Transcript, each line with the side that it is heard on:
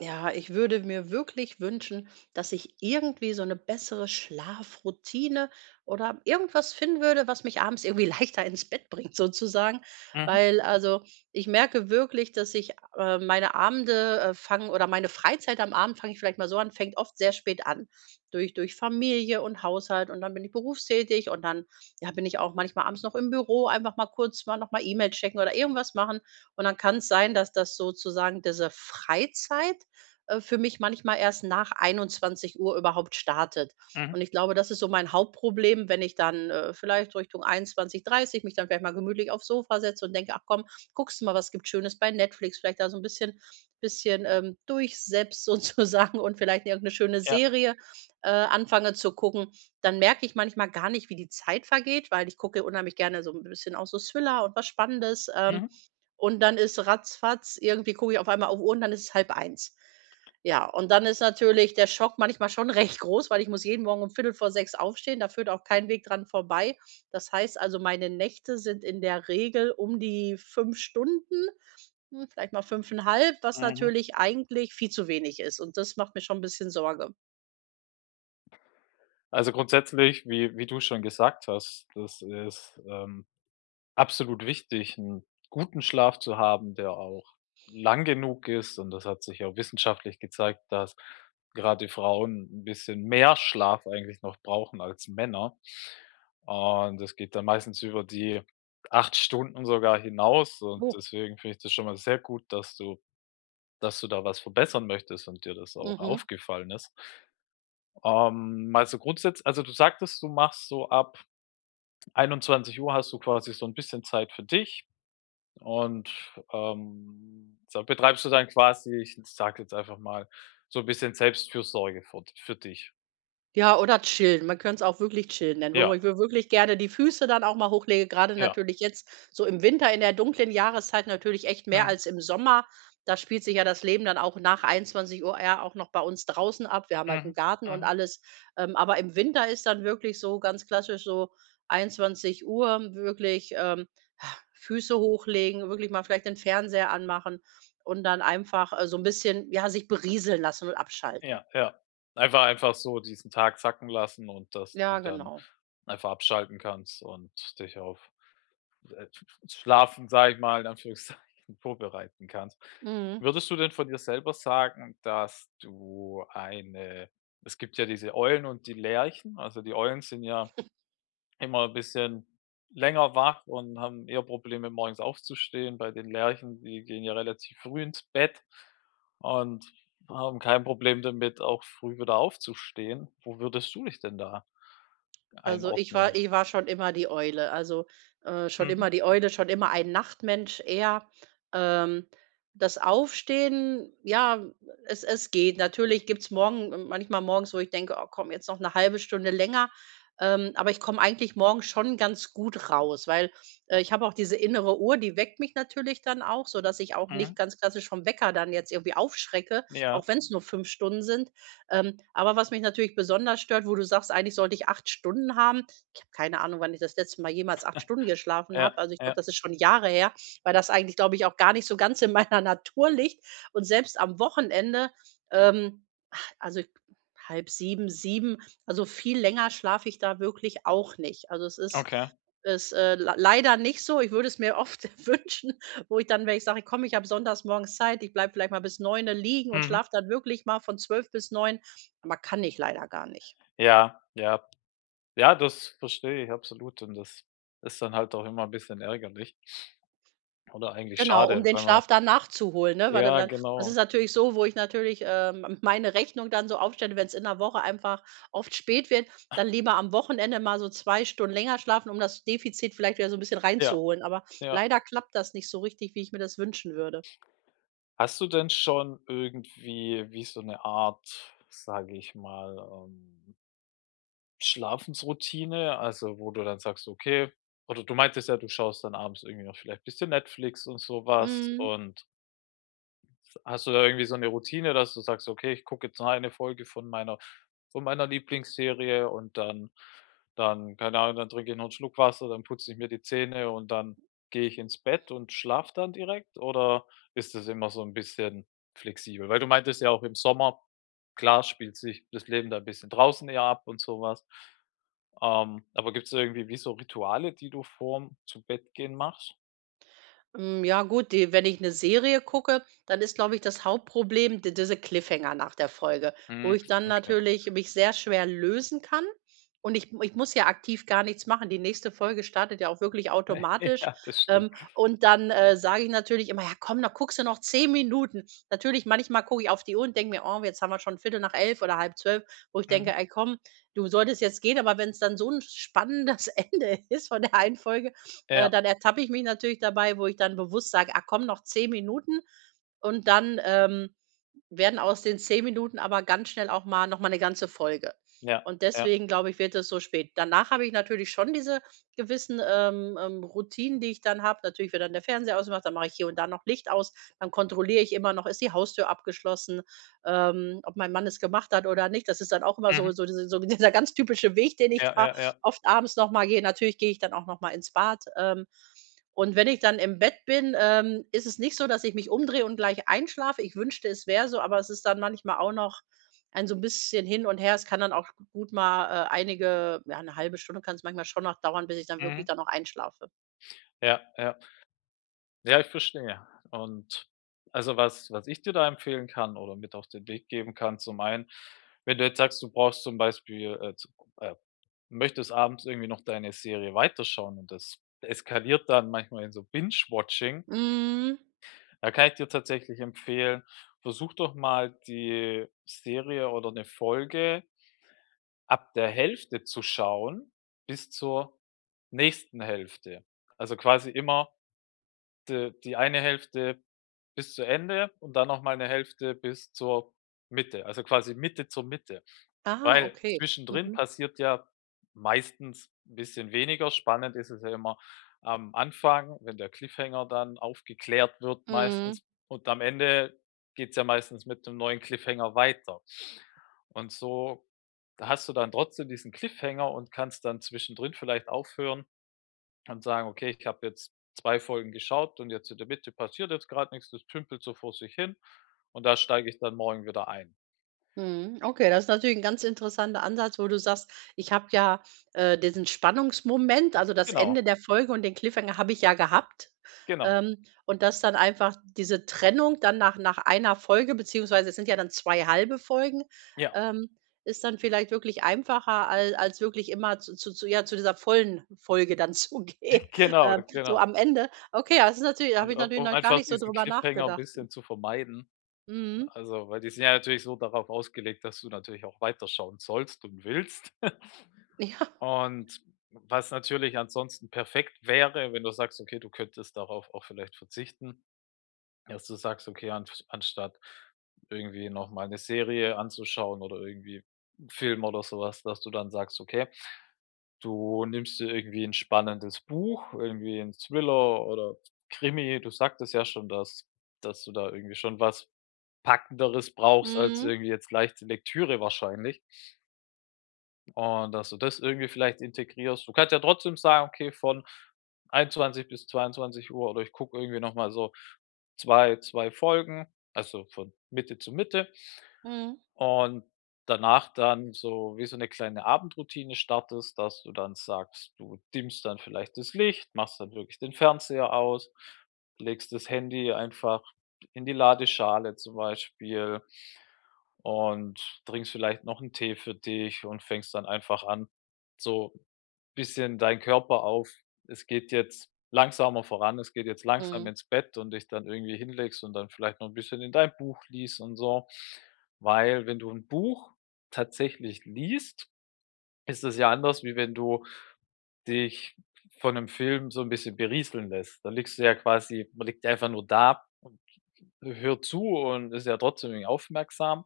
right: Ja, ich würde mir wirklich wünschen, dass ich irgendwie so eine bessere Schlafroutine oder irgendwas finden würde, was mich abends irgendwie leichter ins Bett bringt sozusagen.
left: Mhm,
right: Weil, also, ich merke wirklich, dass ich, meine Abende, fangen oder meine Freizeit am Abend fange ich vielleicht mal so an, fängt oft sehr spät an. Durch Familie und Haushalt und dann bin ich berufstätig und dann, ja, bin ich auch manchmal abends noch im Büro, einfach mal kurz mal noch mal E-Mail checken oder irgendwas machen. Und dann kann es sein, dass das sozusagen diese Freizeit für mich manchmal erst nach 21 Uhr überhaupt startet.
left: mhm,
right: Und ich glaube, das ist so mein Hauptproblem, wenn ich dann, vielleicht Richtung 21:30 mich dann vielleicht mal gemütlich aufs Sofa setze und denke: „Ach komm, guckst du mal, was gibt's Schönes bei Netflix?" Vielleicht da so ein bisschen durchseppst sozusagen und vielleicht irgendeine schöne
left: ja,
right: Serie, anfange zu gucken. Dann merke ich manchmal gar nicht, wie die Zeit vergeht, weil ich gucke unheimlich gerne so ein bisschen auch so Thriller und was Spannendes,
left: mhm,
right: und dann ist ratzfatz, irgendwie gucke ich auf einmal auf Uhr und dann ist es halb eins. Ja, und dann ist natürlich der Schock manchmal schon recht groß, weil ich muss jeden Morgen um viertel vor sechs aufstehen. Da führt auch kein Weg dran vorbei. Das heißt also, meine Nächte sind in der Regel um die 5 Stunden, vielleicht mal fünfeinhalb, was
left: mhm.
right: natürlich eigentlich viel zu wenig ist und das macht mir schon ein bisschen Sorge.
left: Also, grundsätzlich, wie du schon gesagt hast, das ist, absolut wichtig, 'n guten Schlaf zu haben, der auch lang genug ist und das hat sich ja wissenschaftlich gezeigt, dass grade Frauen ein bisschen mehr Schlaf eigentlich noch brauchen als Männer. Und das geht dann meistens über die 8 Stunden sogar hinaus und
right: Oh.
left: deswegen finde ich das schon mal sehr gut, dass du da was verbessern möchtest und dir das auch
right: Mhm.
left: aufgefallen ist. Mal so grundsätzlich, also, du sagtest, du machst so ab 21 Uhr hast du quasi so ein bisschen Zeit für dich und, da betreibst du dann quasi, ich sage jetzt einfach mal, so ein bisschen Selbstfürsorge für dich.
right: Ja, oder chillen. Man könnte es auch wirklich chillen nennen, wo
left: Ja,
right: ich wir wirklich gerne die Füße dann auch mal hochlege. Gerade
left: ja.
right: natürlich jetzt so im Winter in der dunklen Jahreszeit natürlich echt mehr
left: Mhm,
right: als im Sommer. Da spielt sich ja das Leben dann auch nach 21:00 eher auch noch bei uns draußen ab. Wir haben halt 'n
left: mhm,
right: Garten und
left: mhm.
right: alles. Aber im Winter ist dann wirklich so ganz klassisch so 21 Uhr wirklich, Füße hochlegen, wirklich mal vielleicht den Fernseher anmachen und dann einfach, so 'n bisschen, ja, sich berieseln lassen und abschalten.
left: Ja, ja. Einfach so diesen Tag sacken lassen und dass
right: Ja,
left: du dann
right: genau.
left: einfach abschalten kannst und dich auf Äh, Schlafen, sage ich mal, in Anführungszeichen vorbereiten kannst.
right: Mhm.
left: Würdest du denn von dir selber sagen. Dass du eine Es gibt ja diese Eulen und die Lerchen. Also, die Eulen sind ja immer ein bisschen länger wach und haben eher Probleme, morgens aufzustehen. Bei den Lerchen, die gehen ja relativ früh ins Bett und haben kein Problem damit, auch früh wieder aufzustehen. Wo würdest du dich denn da
right: Also, ich war
left: einordnen?
right: ich war schon immer die Eule. Also, schon
left: Mhm,
right: immer die Eule, schon immer ein Nachtmensch eher. Ähm, das Aufstehen, ja, es geht. Natürlich gibt's morgen manchmal morgens, wo ich denke: „Oh komm, jetzt noch eine halbe Stunde länger." Aber ich komme eigentlich morgens schon ganz gut raus, weil, ich habe auch diese innere Uhr, die weckt mich natürlich dann auch, sodass ich auch nicht
left: mhm.
right: ganz klassisch vom Wecker dann jetzt irgendwie aufschrecke,
left: Ja,
right: auch wenn es nur 5 Stunden sind. Aber was mich natürlich besonders stört, wo du sagst, eigentlich sollte ich 8 Stunden haben. Ich habe keine Ahnung, wann ich das letzte Mal jemals 8 Stunden geschlafen
left: ja,
right: habe. Also, ich
left: ja,
right: glaube, das ist schon Jahre her, weil das eigentlich, glaube ich, auch gar nicht so ganz in meiner Natur liegt. Und selbst am Wochenende, ähm also, halb 7, 7. Also, viel länger schlafe ich da wirklich auch nicht. Also, es ist
left: okay.
right: ist, leider nicht so. Ich würde es mir oft wünschen, wo ich dann wenn ich sage: „Komm, ich habe sonntags morgens Zeit, ich bleibe vielleicht mal bis 9 liegen und
left: Mhm.
right: schlafe dann wirklich mal von 12 bis 9. Aber kann ich leider gar nicht."
left: Ja, ja. Ja, das verstehe ich absolut und das ist dann halt auch immer ein bisschen ärgerlich oder eigentlich
right: Genau, um
left: schade.
right: den
left: Weil man
right: Schlaf dann nachzuholen, ne? Weil dann
left: Ja,
right: dann das
left: genau.
right: ist natürlich so, wo ich natürlich, meine Rechnung dann so aufstelle, wenn es in der Woche einfach oft spät wird, dann lieber am Wochenende mal so 2 Stunden länger schlafen, um das Defizit vielleicht wieder so ein bisschen
left: Ja,
right: reinzuholen. Aber
left: ja.
right: leider klappt das nicht so richtig, wie ich mir das wünschen würde.
left: Hast du denn schon irgendwie wie so eine Art, sage ich mal, Schlafensroutine, also, wo du dann sagst, okay oder du meintest ja, du schaust dann abends irgendwie noch vielleicht ein bisschen Netflix und sowas
right: Mhm.
left: und hast du da irgendwie so eine Routine, dass du sagst: „Okay, ich gucke jetzt nur eine Folge von meiner Lieblingsserie und dann keine Ahnung, dann trinke ich noch 'n Schluck Wasser, dann putze ich mir die Zähne und dann gehe ich ins Bett und schlafe dann direkt?" Oder ist das immer so ein bisschen flexibel? Weil du meintest ja auch im Sommer, klar spielt sich das Leben da ein bisschen draußen eher ab und so was. Aber gibt es irgendwie wie so Rituale, die du vorm Zubettgehen machst?
right: Ja gut, die wenn ich eine Serie gucke, dann ist, glaube ich, das Hauptproblem di diese Cliffhanger nach der Folge, wo
left: Mhm,
right: ich dann
left: okay.
right: natürlich mich sehr schwer lösen kann und ich muss ja aktiv gar nichts machen. Die nächste Folge startet ja auch wirklich automatisch,
left: Ja, das stimmt.
right: und dann, sage ich natürlich immer: „Ja komm, da guckst du noch 10 Minuten." Natürlich, manchmal gucke ich auf die Uhr und denke mir: „Oh, jetzt haben wir schon Viertel nach elf oder halb zwölf, wo ich denke:
left: Mhm.
right: „Ey komm, du solltest jetzt gehen." Aber wenn es dann so ein spannendes Ende ist von der einen Folge,
left: Ja,
right: dann ertappe ich mich natürlich dabei, wo ich dann bewusst sage: „Ah komm, noch 10 Minuten." Und dann, werden aus den 10 Minuten aber ganz schnell auch mal noch mal 'ne ganze Folge.
left: ja,
right: Und
left: ja.
right: deswegen, glaube ich, wird es so spät. Danach habe ich natürlich schon diese gewissen, Routinen, die ich dann habe. Natürlich wird dann der Fernseher ausgemacht, dann mache ich hier und da noch Licht aus, dann kontrolliere ich immer noch: Ist die Haustür abgeschlossen, ob mein Mann es gemacht hat oder nicht. Das ist dann auch immer so
left: Mhm.
right: so diese so dieser ganz typische Weg, den ich
left: Ja,
right: da
left: ja, ja.
right: oft abends noch mal gehe. Natürlich gehe ich dann auch noch mal ins Bad. Und wenn ich dann im Bett bin, ist es nicht so, dass ich mich umdrehe und gleich einschlafe. Ich wünschte, es wäre so, aber es ist dann manchmal auch noch ein so ein bisschen hin und her. Es kann dann auch gut mal, einige ja, eine halbe Stunde kann es manchmal schon noch dauern, bis ich dann wirklich
left: Mhm.
right: dann auch einschlafe.
left: Ja, ja. Ja, ich verstehe. Und also, was ich dir da empfehlen kann oder mit auf den Weg geben kann, zum einen, wenn du jetzt sagst, du brauchst zum Beispiel, zu äh, möchtest abends irgendwie noch deine Serie weiterschauen und das eskaliert dann manchmal in so Binge-Watching,
right: Mhm.
left: da kann ich dir tatsächlich empfehlen, versuch doch mal die Serie oder eine Folge ab der Hälfte zu schauen bis zur nächsten Hälfte. Also, quasi immer de die eine Hälfte bis zu Ende und dann noch mal 'ne Hälfte bis zur Mitte, also quasi Mitte zur Mitte.
right: Ah,
left: Weil
right: okay.
left: zwischendrin
right: Mhm.
left: passiert ja meistens ein bisschen weniger. Spannend ist es ja immer am Anfang, wenn der Cliffhanger dann aufgeklärt wird
right: Mhm.
left: meistens und am Ende geht's ja meistens mit einem neuen Cliffhanger weiter. Und so hast du dann trotzdem diesen Cliffhanger und kannst dann zwischendrin vielleicht aufhören und sagen: „Okay, ich habe jetzt 2 Folgen geschaut und jetzt in der Mitte passiert jetzt gerade nichts, das tümpelt so vor sich hin und da steige ich dann morgen wieder ein."
right: Mhm. Okay, das ist natürlich ein ganz interessanter Ansatz, wo du sagst: „Ich habe ja, diesen Spannungsmoment, also das
left: Genau,
right: Ende der Folge und den Cliffhanger habe ich ja gehabt."
left: genau.
right: Und dass dann einfach diese Trennung dann nach einer Folge, beziehungsweise es sind ja dann 2 halbe Folgen,
left: Ja,
right: ähm, ist dann vielleicht wirklich einfacher, als wirklich immer zu ja, zu dieser vollen Folge dann zu gehen,
left: genau,
right: so
left: genau.
right: am Ende. Okay, ja, das ist natürlich, da habe
left: Und
right: ich
left: um
right: natürlich
left: um
right: noch gar
left: einfach
right: nicht so
left: diesen
right: drüber
left: Cliffhanger ein
right: nachgedacht.
left: bisschen zu vermeiden,
right: Mhm.
left: also, weil die sind ja natürlich so darauf ausgelegt, dass du natürlich auch weiterschauen sollst und willst.
right: Ja.
left: Und was natürlich ansonsten perfekt wäre, wenn du sagst: „Okay, du könntest darauf auch vielleicht verzichten." Dass du sagst, okay, an anstatt irgendwie noch mal 'ne Serie anzuschauen oder irgendwie 'n Film oder so was, dass du dann sagst: „Okay, du nimmst dir irgendwie ein spannendes Buch, irgendwie ein Thriller oder Krimi." Du sagtest ja schon, dass du da irgendwie schon was Packenderes brauchst als
right: Mhm.
left: irgendwie jetzt leichte Lektüre wahrscheinlich. Und dass du das irgendwie vielleicht integrierst. Du kannst ja trotzdem sagen: „Okay, von 21:00 bis 22 Uhr oder ich gucke irgendwie noch mal so zwei Folgen, also von Mitte zu Mitte
right: Mhm.
left: und danach dann so wie so eine kleine Abendroutine startest, dass du dann sagst, du dimmst dann vielleicht das Licht, machst dann wirklich den Fernseher aus, legst das Handy einfach in die Ladeschale zum Beispiel und trinkst vielleicht noch einen Tee für dich und fängst dann einfach an, so bisschen deinen Körper auf, es geht jetzt langsamer voran, es geht jetzt langsam
right: Mhm.
left: ins Bett und dich dann irgendwie hinlegst und dann vielleicht noch ein bisschen in dein Buch liest und so. Weil wenn du ein Buch tatsächlich liest, ist es ja anders, wie wenn du dich von 'nem Film so ein bisschen berieseln lässt. Da liegst du ja quasi, man liegt ja einfach nur da und hört zu und ist ja trotzdem irgendwie aufmerksam.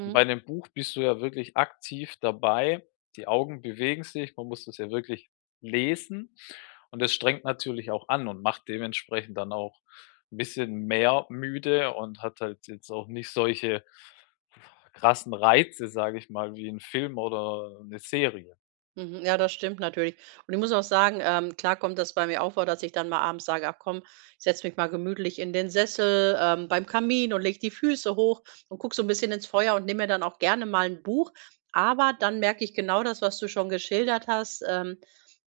left: Und bei 'nem Buch bist du ja wirklich aktiv dabei. Die Augen bewegen sich, man muss das ja wirklich lesen und das strengt natürlich auch an und macht dementsprechend dann auch ein bisschen mehr müde und hat halt jetzt auch nicht solche krassen Reize, sage ich mal, wie ein Film oder eine Serie.
right: Mhm. Ja, das stimmt natürlich. Und ich muss auch sagen, klar kommt das bei mir auch vor, dass ich dann mal abends sage, ach komm, ich setze mich mal gemütlich in den Sessel beim Kamin und lege die Füße hoch und gucke so ein bisschen ins Feuer und nehme mir dann auch gerne mal ein Buch. Aber dann merke ich genau das, was du schon geschildert hast.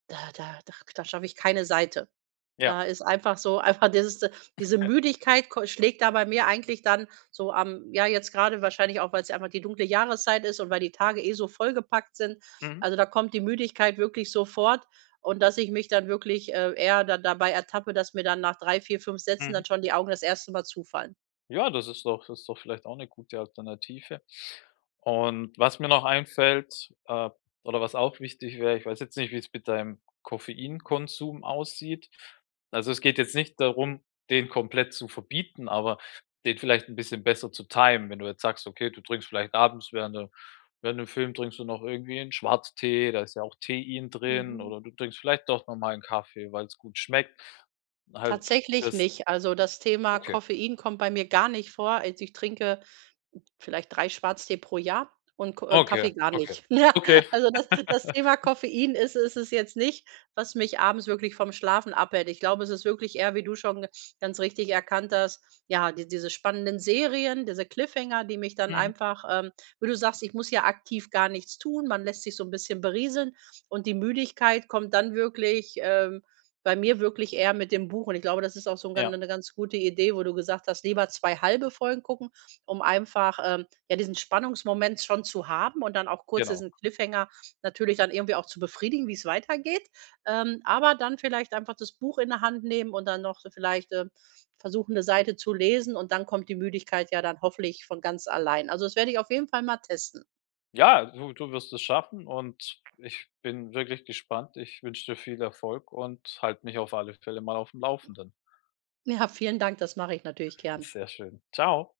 right: da schaffe ich keine Seite.
left: Ja.
right: Da ist einfach so einfach dieses diese Müdigkeit ko schlägt da bei mir eigentlich dann so am ja, jetzt gerade wahrscheinlich auch, weil es einfach die dunkle Jahreszeit ist und weil die Tage eh so vollgepackt sind.
left: Mhm.
right: Also, da kommt die Müdigkeit wirklich sofort und dass ich mich dann wirklich, eher da dabei ertappe, dass mir dann nach 3, 4, 5 Sätzen dann
left: Mhm.
right: schon die Augen das erste Mal zufallen.
left: Ja, das ist doch, das ist doch vielleicht auch eine gute Alternative. Und was mir noch einfällt, oder was auch wichtig wäre, ich weiß jetzt nicht, wie es mit deinem Koffeinkonsum aussieht. Also, es geht jetzt nicht darum, den komplett zu verbieten, aber den vielleicht ein bisschen besser zu timen. Wenn du jetzt sagst, okay, du trinkst vielleicht abends während der während dem Film trinkst du noch irgendwie einen Schwarztee, da ist ja auch Tein drin
right: Mhm.
left: oder du trinkst vielleicht doch noch mal 'n Kaffee, weil es gut schmeckt. Halt
right: Tatsächlich
left: das,
right: nicht. Also, das Thema
left: okay,
right: Koffein kommt bei mir gar nicht vor. Also, ich trinke vielleicht 3 Schwarztee pro Jahr und Ko und
left: okay,
right: Kaffee gar
left: okay,
right: nicht. Ja,
left: okay.
right: also, das das Thema Koffein ist es jetzt nicht, was mich abends wirklich vom Schlafen abhält. Ich glaube, es ist wirklich eher, wie du schon ganz richtig erkannt hast, ja, die diese spannenden Serien, diese Cliffhanger, die mich dann
left: Mhm.
right: einfach, wie du sagst, ich muss ja aktiv gar nichts tun. Man lässt sich so ein bisschen berieseln und die Müdigkeit kommt dann wirklich, bei mir wirklich eher mit dem Buch und ich glaube, das ist auch so 'n gan
left: Ja,
right: 'ne ganz gute Idee, wo du gesagt hast, lieber 2 halbe Folgen gucken, um einfach, ja, diesen Spannungsmoment schon zu haben und dann auch kurz
left: genau.
right: diesen Cliffhanger natürlich dann irgendwie auch zu befriedigen, wie's weitergeht. Aber dann vielleicht einfach das Buch in der Hand nehmen und dann noch so vielleicht, versuchen, 'ne Seite zu lesen und dann kommt die Müdigkeit ja dann hoffentlich von ganz allein. Also, das werde ich auf jeden Fall mal testen.
left: Ja, du wirst es schaffen und ich bin wirklich gespannt. Ich wünsche dir viel Erfolg und halte mich auf alle Fälle mal auf dem Laufenden.
right: Ja, vielen Dank, das mache ich natürlich gern.
left: Sehr schön. Ciao.